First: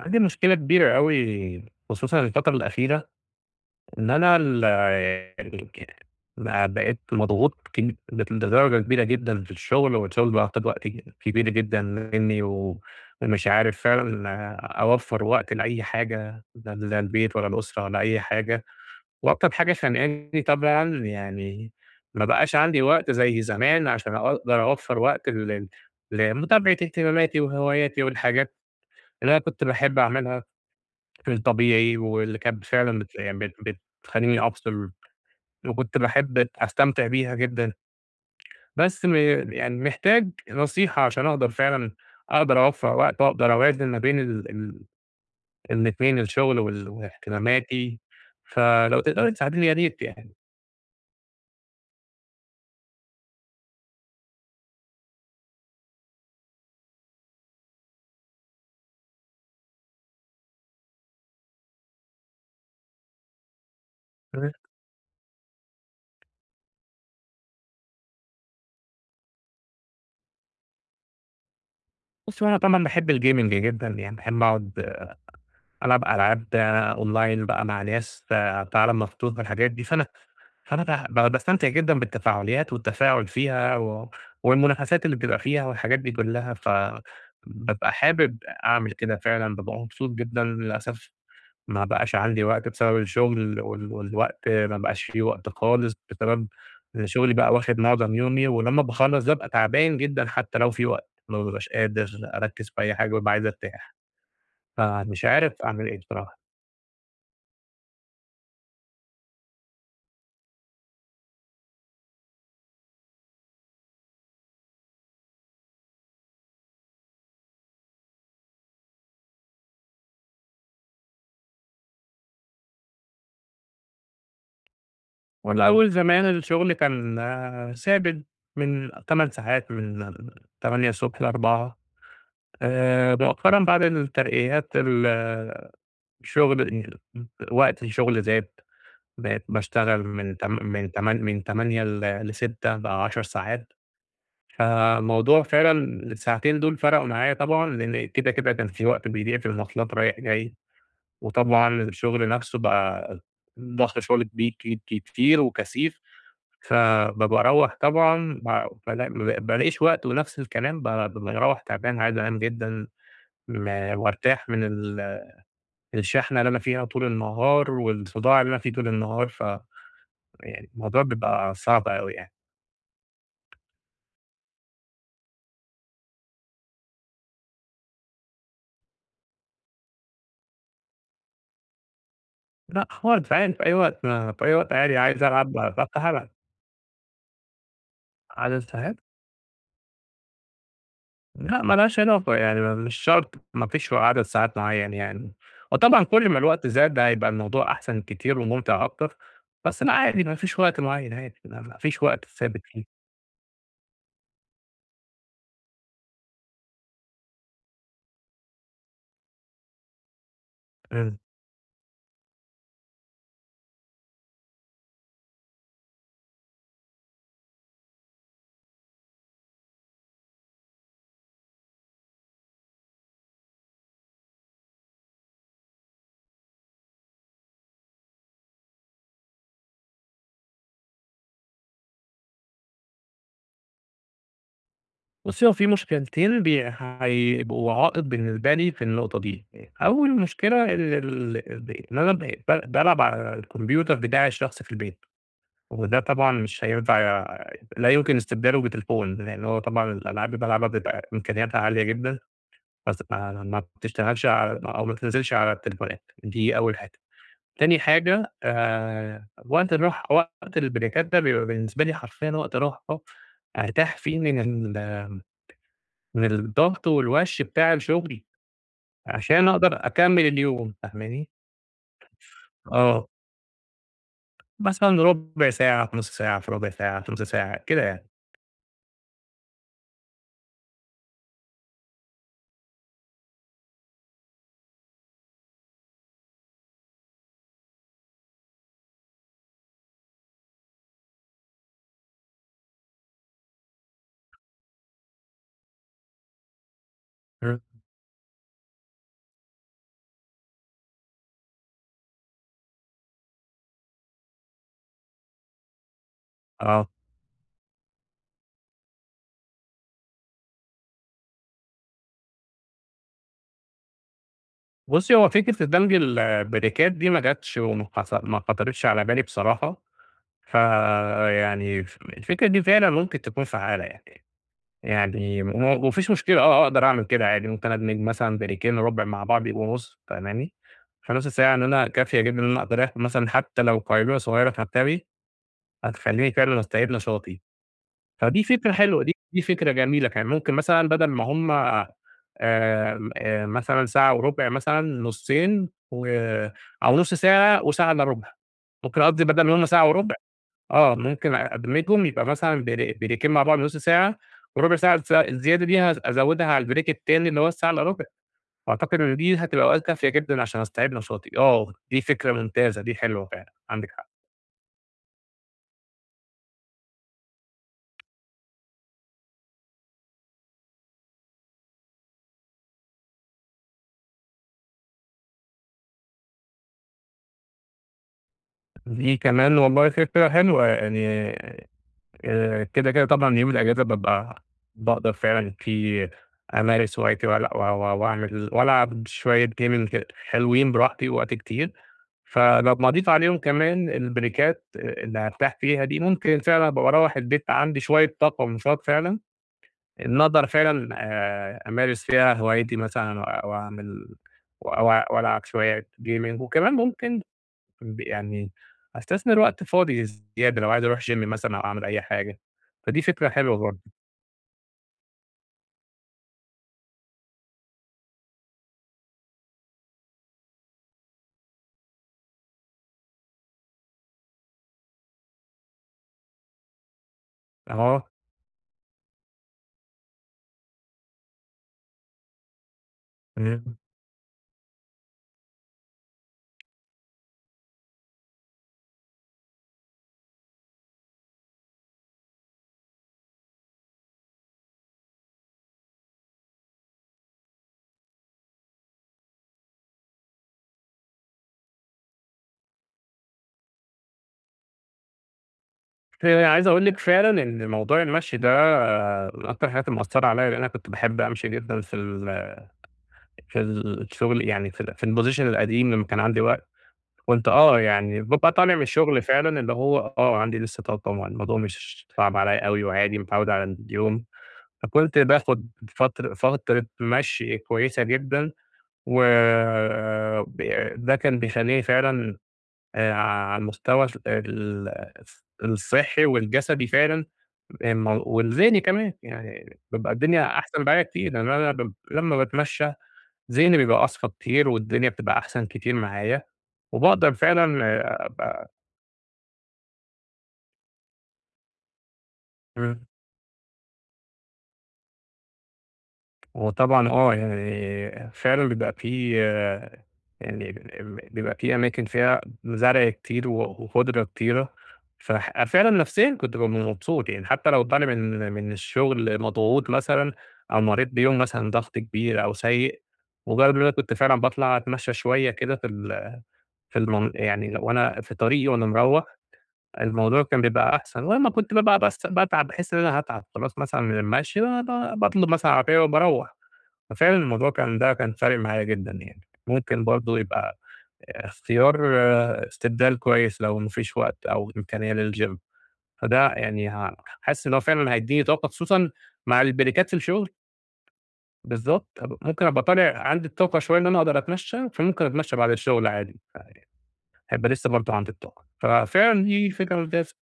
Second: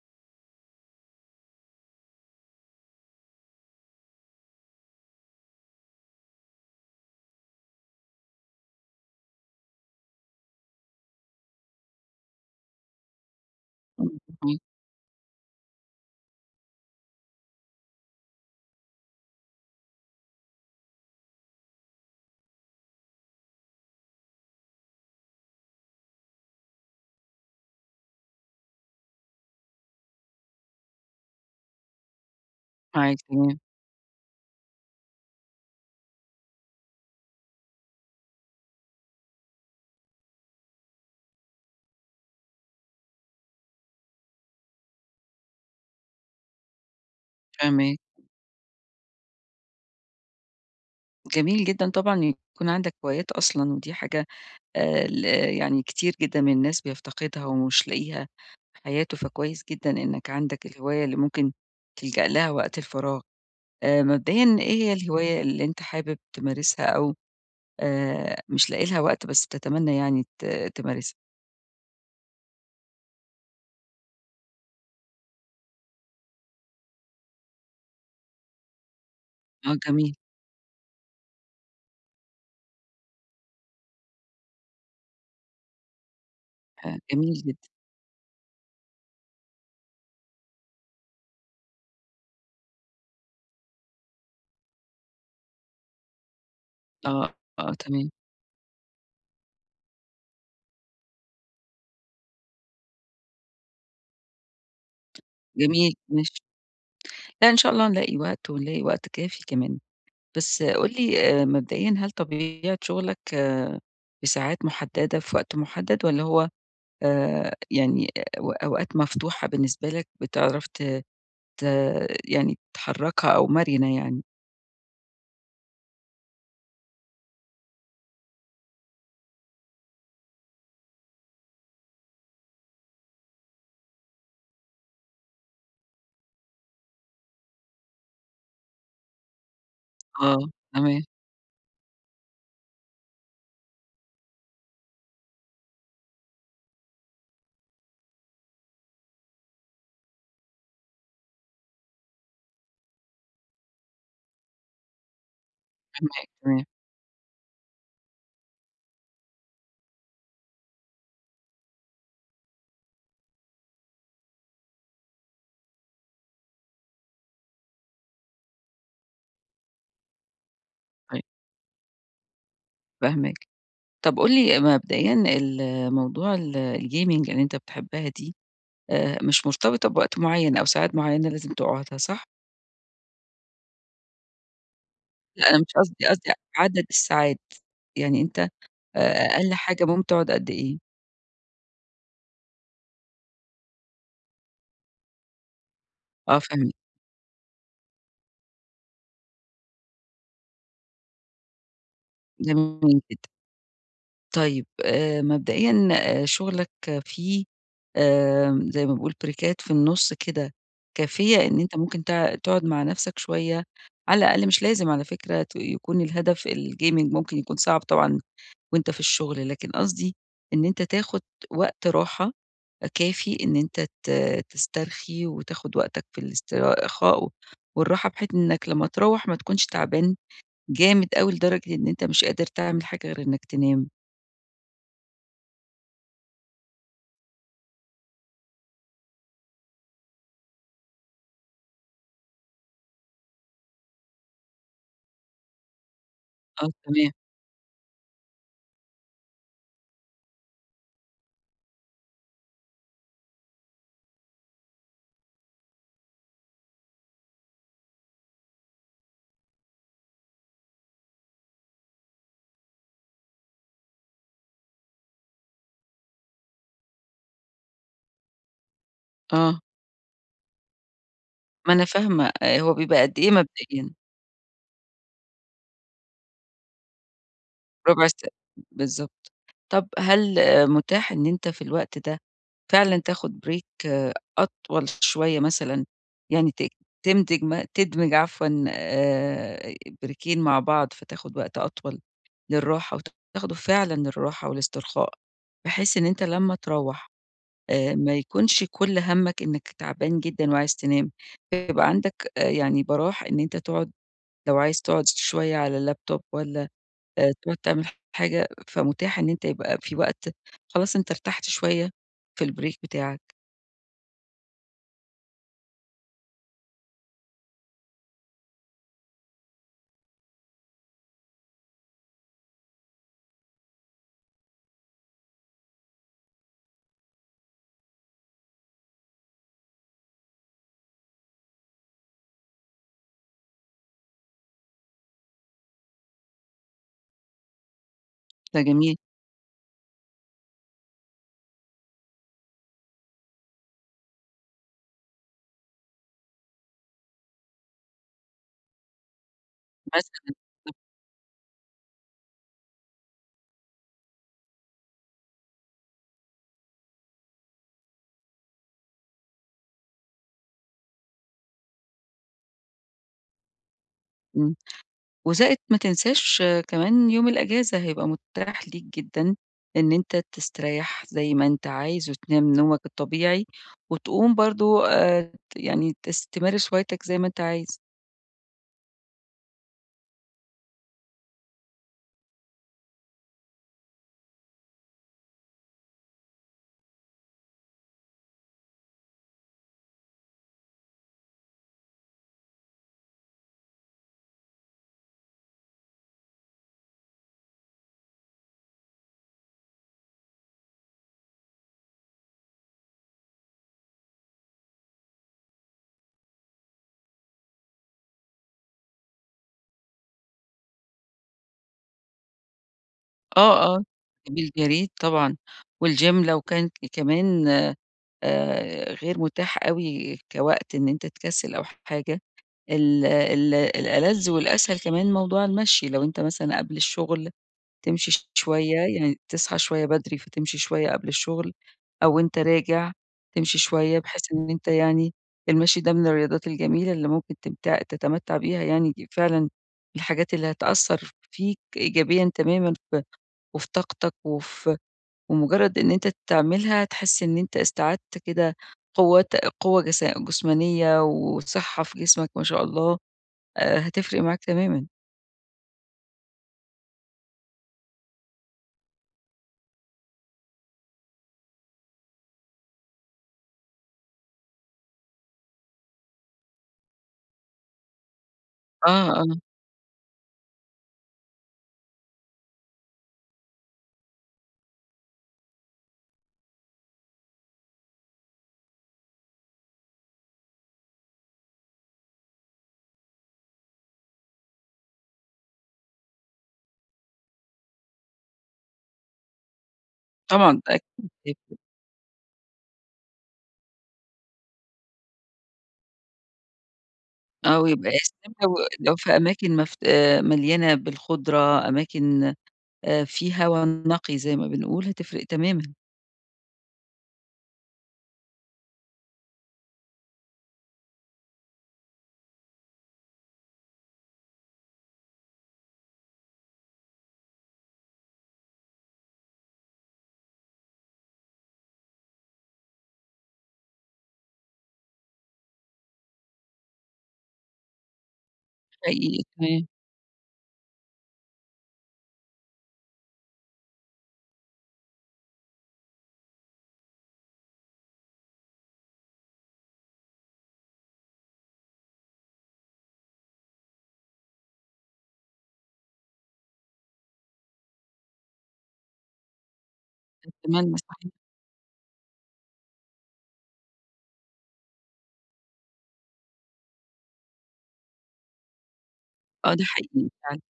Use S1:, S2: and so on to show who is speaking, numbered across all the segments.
S1: عندي مشكلة كبيرة أوي خصوصًا الفترة الأخيرة، إن أنا ال ب بقيت مضغوط لدرجة كبيرة جدًا في الشغل، والشغل بقى واخد وقت كبير جدًا منّي، ومش عارف فعلًا
S2: فاهماكِ،
S1: أوفّر وقت لأي حاجة، لا لا البيت ولا الأسرة ولا أي حاجة، وأكتر حاجة خانقاني طبعًا يعني ما بقاش عندي وقت زي زمان عشان أقدر أوفّر وقت لمتابعة اهتماماتي وهواياتي والحاجات اللي أنا كنت باحب أعملها في الطبيعي، واللي كانت فعلًا بت
S2: معاكِ،
S1: يعني
S2: تمام،
S1: بت بتخلّيني أفصل، وكنت باحب أستمتع بيها جدًا. بس يعني محتاج نصيحة عشان أقدر فعلًا أقدر أوفّر وقت وأقدر أوازن ما بين ال ال الاتنين، الشغل
S2: فاهماك.
S1: واهتماماتي، فلو تقدري تساعديني يا ريت يعني.
S2: جميل جدًا طبعًا يكون عندك هوايات أصلًا، ودي حاجة ل يعني كتير جدًا من الناس بيفتقدها ومش لاقيها في حياته، فكويس جدًا إنك عندك الهواية اللي ممكن تلجأ لها وقت الفراغ. مبدئيًا إيه هي الهواية اللي أنت حابب تمارسها أو مش لاقي لها وقت بس بتتمنى يعني تمارسها؟
S1: بُصّي، هو أنا طبعًا باحب الgaming جدًا، يعني باحب أقعد ألعب ألعاب online بقى مع ناس في عالم مفتوح والحاجات
S2: آه
S1: دي، فأنا
S2: جميل،
S1: أنا ب ب باستمتع جدًا بالتفاعليات والتفاعل فيها والمنافسات اللي بتبقى فيها والحاجات دي كلّها،
S2: جميل جدًا،
S1: فبابقى حابب أعمل كده فعلًا، بابقى مبسوط جدًا. للأسف ما بقاش عندي وقت بسبب الشغل والوقت، ما بقاش في وقت خالص بسبب إن
S2: آه،
S1: شغلي بقى
S2: آه،
S1: واخد
S2: تمام،
S1: معظم يومي، ولمّا باخلّص بابقى تعبان جدًا حتى لو في وقت، ما بابقاش قادر أركّز في أي حاجة، بابقى عايز أرتاح، فمش عارف أعمل
S2: جميل،
S1: إيه
S2: ماشي.
S1: بصراحة.
S2: لأ، إن شاء الله نلاقي وقت ونلاقي وقت كافي كمان. بس قُل لي مبدئيًا هل طبيعة شغلك آه، بساعات محددة في وقت محدد والّا هو يعني أو أوقات مفتوحة بالنسبة لك بتعرف ت ت يعني تحرّكها أو مرنة يعني؟
S1: الأول زمان الشغل كان ثابت من 8 ساعات، من 8:00 ل16:00. مؤخرًا بعد الترقيات ال الشغل وقت الشغل زاد، بقيت باشتغل من
S2: آه،
S1: تم من
S2: تمام،
S1: تمان، من 08:00 ل18:00، بقى 10 ساعات. فالموضوع فعلًا الساعتين دول فرقوا معايا طبعًا، لإن كده، كده كان في وقت بيضيع في المواصلات رايح جاي، وطبعًا الشغل نفسه بقى ضغط شغل كبي ك كتير وكثيف.
S2: فاهماك، تمام،
S1: فبابقى أروّح طبعًا ما بالا ما ب بالاقيش وقت، ونفس الكلام بابقى مروّح تعبان عايز أنام جدًا م وارتاح من الشحنة اللي أنا فيها طول النهار والصداع اللي أنا فيه طول النهار، فيعني الموضوع
S2: طيب
S1: بيبقى صعب أوي يعني.
S2: فاهماك. طب قُل لي مبدئيًا موضوع الgaming اللي أنت بتحبها دي مش مرتبطة بوقت معيّن أو ساعات معيّنة لازم تقعدها صح؟
S1: لأ خالص عادي في أي وقت، ما في أي وقت عادي عايز
S2: لأ
S1: ألعب
S2: أنا مش
S1: بافتح
S2: قصدي،
S1: ألعب.
S2: قصدي عدد الساعات، يعني أنت
S1: عدد ساعات؟
S2: أ أقل حاجة ممكن تقعد قد إيه؟
S1: لأ ما لهاش علاقة، يعني مش شرط، ما فيش عدد ساعات معيّن يعني، وطبعًا كل
S2: آه
S1: ما الوقت
S2: فاهماك،
S1: زاد ده هيبقى الموضوع أحسن كتير وممتع أكتر، بس لأ عادي ما فيش وقت معيّن عادي، ما فيش وقت ثابت فيه.
S2: جميل جدًا. طيب مبدئيًا شغلك فيه زي ما باقول بريكات في النُص كده
S1: إمم.
S2: كافية إن أنت ممكن تقعد مع نَفْسك شوية، على الأقل مش لازم على فكرة يكون الهدف الgaming ممكن يكون صعب طبعًا وأنت في الشغل، لكن قصدي إن أنت تاخُد وقت راحة كافي إن أنت تسترخي وتاخُد وقتك في الاسترخاء والراحة، بحيث إنّك لمّا تروّح ما تكونش تعبان جامد أوي لدرجة إن أنت مش قادر تعمل حاجة غير إنك تنام،
S1: بُصّي، هو في مشكلتين هيبقوا عائق بالنسبة لي في النقطة دي. أول مشكلة ال ال ال إن أنا بقيت بالعب على الكمبيوتر بتاعي الشخصي في البيت، وده طبعًا مش
S2: آه
S1: هينفع،
S2: تمام،
S1: لا يمكن استبداله بتليفون، لإن هو طبعًا الألعاب اللي بالعبها بتبقى إمكانياتها عالية جدًا، بس ما بتشتغلش على أو ما بتنزلش على التليفونات، دي أول حاجة. تاني حاجة وقت الراحة، وقت البريكات ده بيبقى بالنسبة لي حرفيًا وقت راحة أرتاح فيه من الضغط والوَش بتاع الشغل عشان
S2: آه،
S1: أقدر أكمّل اليوم، فاهماني؟
S2: ما أنا فاهمة، هو بيبقى
S1: آه.
S2: قد إيه مبدئيًا؟
S1: مثلًا رُبع ساعة في نُص ساعة، في ربع ساعة، في نُص ساعة، كده
S2: ربع
S1: يعني.
S2: ساعة، بالضبط. طب هل متاح إن أنت في الوقت ده فعلًا تاخد بريك أطول شوية مثلًا، يعني ت تمدج م تدمج عفوًا بريكين مع بعض، فتاخد وقت أطول للراحة وتاخده فعلًا للراحة والاسترخاء، بحيث إن أنت لمّا تروّح
S1: إمم.
S2: ما يكونش كل هَمّك إنّك تعبان جدًا وعايز تنام، يبقى عندك يعني براح إن أنت تقعد لو عايز تقعد شوية على اللابتوب والّا
S1: آه.
S2: تقعد تعمل حاجة، فمتاح إن أنت يبقى في وقت خلاص أنت ارتحت شوية في الbreak بتاعك،
S1: بُصّي، هو فكرة الدمج البريكات دي ما جاتش وما حص ما خطرتش على بالي بصراحة. ف يعني الفكرة دي فعلًا ممكن تكون فعّالة يعني، يعني وما فيش مشكلة أقدر أعمل كده عادي، ممكن أدمج مثلًا بريكين ربع مع بعض يبقوا نُص، فاهماني؟ فنُص ساعة إن أنا كافية جدًا إن أنا أقدر آخد مثلًا حتى لو قيلولة صغيرة في مكتبي هتخلّيني فعلًا أستعيد نشاطي، فدي
S2: ده
S1: فكرة
S2: جميل
S1: حلوة، دي فكرة جميلة كمان، ممكن مثلًا بدل ما هم آمم، مثلًا ساعة وربع، مثلًا نُصّين أو نُص ساعة وساعة إلا ربع، ممكن أقضّي بدل ما هم ساعة وربع،
S2: مثلًا
S1: ممكن أدمجهم يبقى مثلًا بريكين مع بعض نُص ساعة، وربع ساعة الزيادة دي أزودها على البريك التاني اللي هو الساعة إلّا ربع، وأعتقد إن دي هتبقى أوقات كافية جدًا عشان أستعيد نشاطي. آه، دي فكرة ممتازة، دي حلوة فعلًا، عندِك حق.
S2: إمم. وزائد ما تنساش آه، كمان يوم الأجازة هيبقى متاح ليك جدًا إن أنت تستريّح زي ما أنت عايز وتنام نومك الطبيعي وتقوم برضه ت يعني تمارس هوايتك زي ما أنت عايز.
S1: دي كمان والله فكرة حلوة، يعني كده، كده طبعًا يوم الأجازة بابقى باقدر فعلًا فيه أمارس هوايتي وألع و و وأعمل وألعب شوية gaming كده حلوين براحتي وقت كتير. فلو مضيت عليهم كمان البريكات اللي هارتاح فيها دي، ممكن فعلًا أبقى باروّح البيت عندي شوية طاقة ونشاط فعلًا، إن أقدر فعلًا أمارس فيها هوايتي مثلًا أو أعمل و أو وألعب شوية gaming، وكمان ممكن يعني أستثمر وقت فاضي زيادة لو عايز أروح gym مثلًا أو أعمل أي حاجة، فدي فكرة حلوة
S2: آه،
S1: برضه.
S2: آه، بالجريد طبعًا، والgym لو كان كمان غير متاح أوي كوقت إن أنت تكسِّل أو حاجة، ال ال الألَذ والأسهل كمان موضوع المشي، لو أنت مثلًا قبل الشغل
S1: آه،
S2: تمشي ش شوية، يعني تصحى شوية بدري فتمشي شوية قبل الشغل، أو وأنت راجع تمشي
S1: تمام.
S2: شوية، بحيث إن أنت يعني المشي ده من الرياضات الجميلة اللي ممكن تتمتع بيها يعني فعلًا الحاجات اللي هتأثّر فيك إيجابيًا تمامًا وفي طاقتك وفي ومجرد إن أنت تعملها تحس إن أنت استعدت كده قوة قوة جسمانية وصحة في جسمك ما شاء الله، هتفرق معاك تمامًا.
S1: عايز أقول لِك فعلًا إن موضوع المشي ده من أكتر الحاجات اللي مأثّرة عليّا، لإن أنا كنت باحب أمشي جدًا في الشغل، يعني في الposition القديم لمّا كان عندي وقت، كنت يعني بابقى طالع من
S2: آه،
S1: الشغل
S2: آه،
S1: فعلًا اللي هو عندي لسه طاقة طبعًا، الموضوع مش صعب عليّا أوي وعادي متعود على اليوم، فكنت باخد فترة مشي كويسة جدًا، و ب ده كان بيخلّيني فعلًا، على المستوى الصحي والجسدي فعلًا، م والذهني كمان، يعني بابقى الدنيا
S2: طبعًا ده
S1: أحسن معايا كتير،
S2: أكيد
S1: لأن أنا لمّا باتمشى ذهني بيبقى أصفى كتير والدنيا بتبقى أحسن كتير معايا، وباقدر
S2: آه،
S1: فعلًا
S2: ويبقى يا سلام لو
S1: أبقى.
S2: لو في أماكن مفت مليانة بالخضرة، أماكن
S1: إمم.
S2: في هوا نقي زي ما بنقول، هتفرق تمامًا،
S1: وطبعًا يعني فعلًا يعني بيبقى في أماكن فيها زرع كتير وخُضرة كتيرة، فعلًا نفسيًا كنت بابقى مبسوط يعني، حتى لو طالع من الشغل مضغوط مثلًا أو مريت بيوم مثلًا ضغط كبير أو سيء، مجرد إن أنا كنت فعلًا باطلع أتمشى شوية كده في ال في المن يعني وأنا في طريقي وأنا
S2: حقيقي
S1: مروّح،
S2: تمام،
S1: الموضوع كان بيبقى أحسن، ولمّا كنت بابقى بس باتعب باحس إن أنا هاتعب خلاص مثلًا من المشي، باطلب مثلًا عربية وباروّح، ففعلًا الموضوع كان ده كان فارق معايا جدًا يعني، ممكن برضه يبقى اختيار، استبدال كويس لو ما فيش وقت أو إمكانية للgym، فده يعني حاسس إن هو فعلًا هيدّيني طاقة خصوصًا مع البريكات في الشغل،
S2: أتمنى صحيح،
S1: بالضبط، هابقى ممكن أبقى طالع عندي الطاقة شوية إن أنا أقدر أتمشى، فممكن أتمشى بعد الشغل عادي، هيبقى لسه برضه عندي الطاقة، ففعلًا
S2: آه ده
S1: دي فكرة.
S2: حقيقي فعلًا.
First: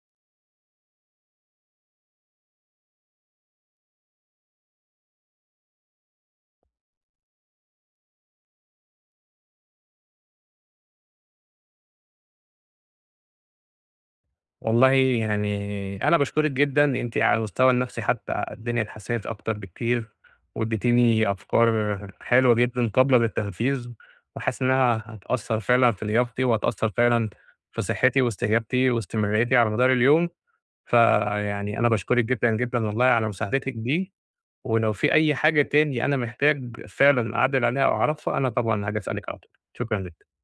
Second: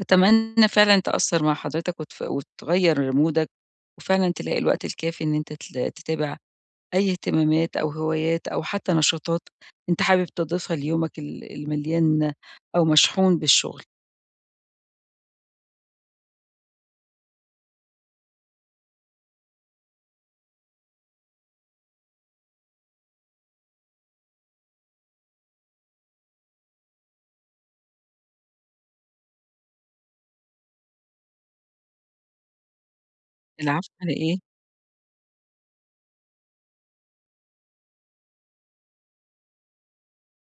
S2: أتمنى فعلًا تأثّر مع حضرتك وتغيّر مودك، وفعلًا تلاقي الوقت الكافي إن أنت تتابع أي اهتمامات أو هوايات أو حتى نشاطات أنت حابب تضيفها ليومك المليان أو مشحون بالشغل.
S1: والله يعني أنا باشكرِك جدًا، أنتِ على المستوى النفسي حتى الدنيا اتحسنت أكتر بكتير، واديتيني أفكار حلوة جدًا قابلة للتنفيذ، وحاسس إنها هتأثّر فعلًا في لياقتي، وهتأثّر فعلًا في صحتي واستجابتي واستمراريتي على مدار اليوم، فيعني أنا باشكرِك جدًا، جدًا والله على مساعدتِك
S2: العفو على
S1: دي،
S2: إيه؟
S1: ولو في أي حاجة تاني أنا محتاج فعلًا أعدِّل عليها أو أعرفها، أنا طبعًا هاجي أسألِك على طول، شكرًا ليكِ.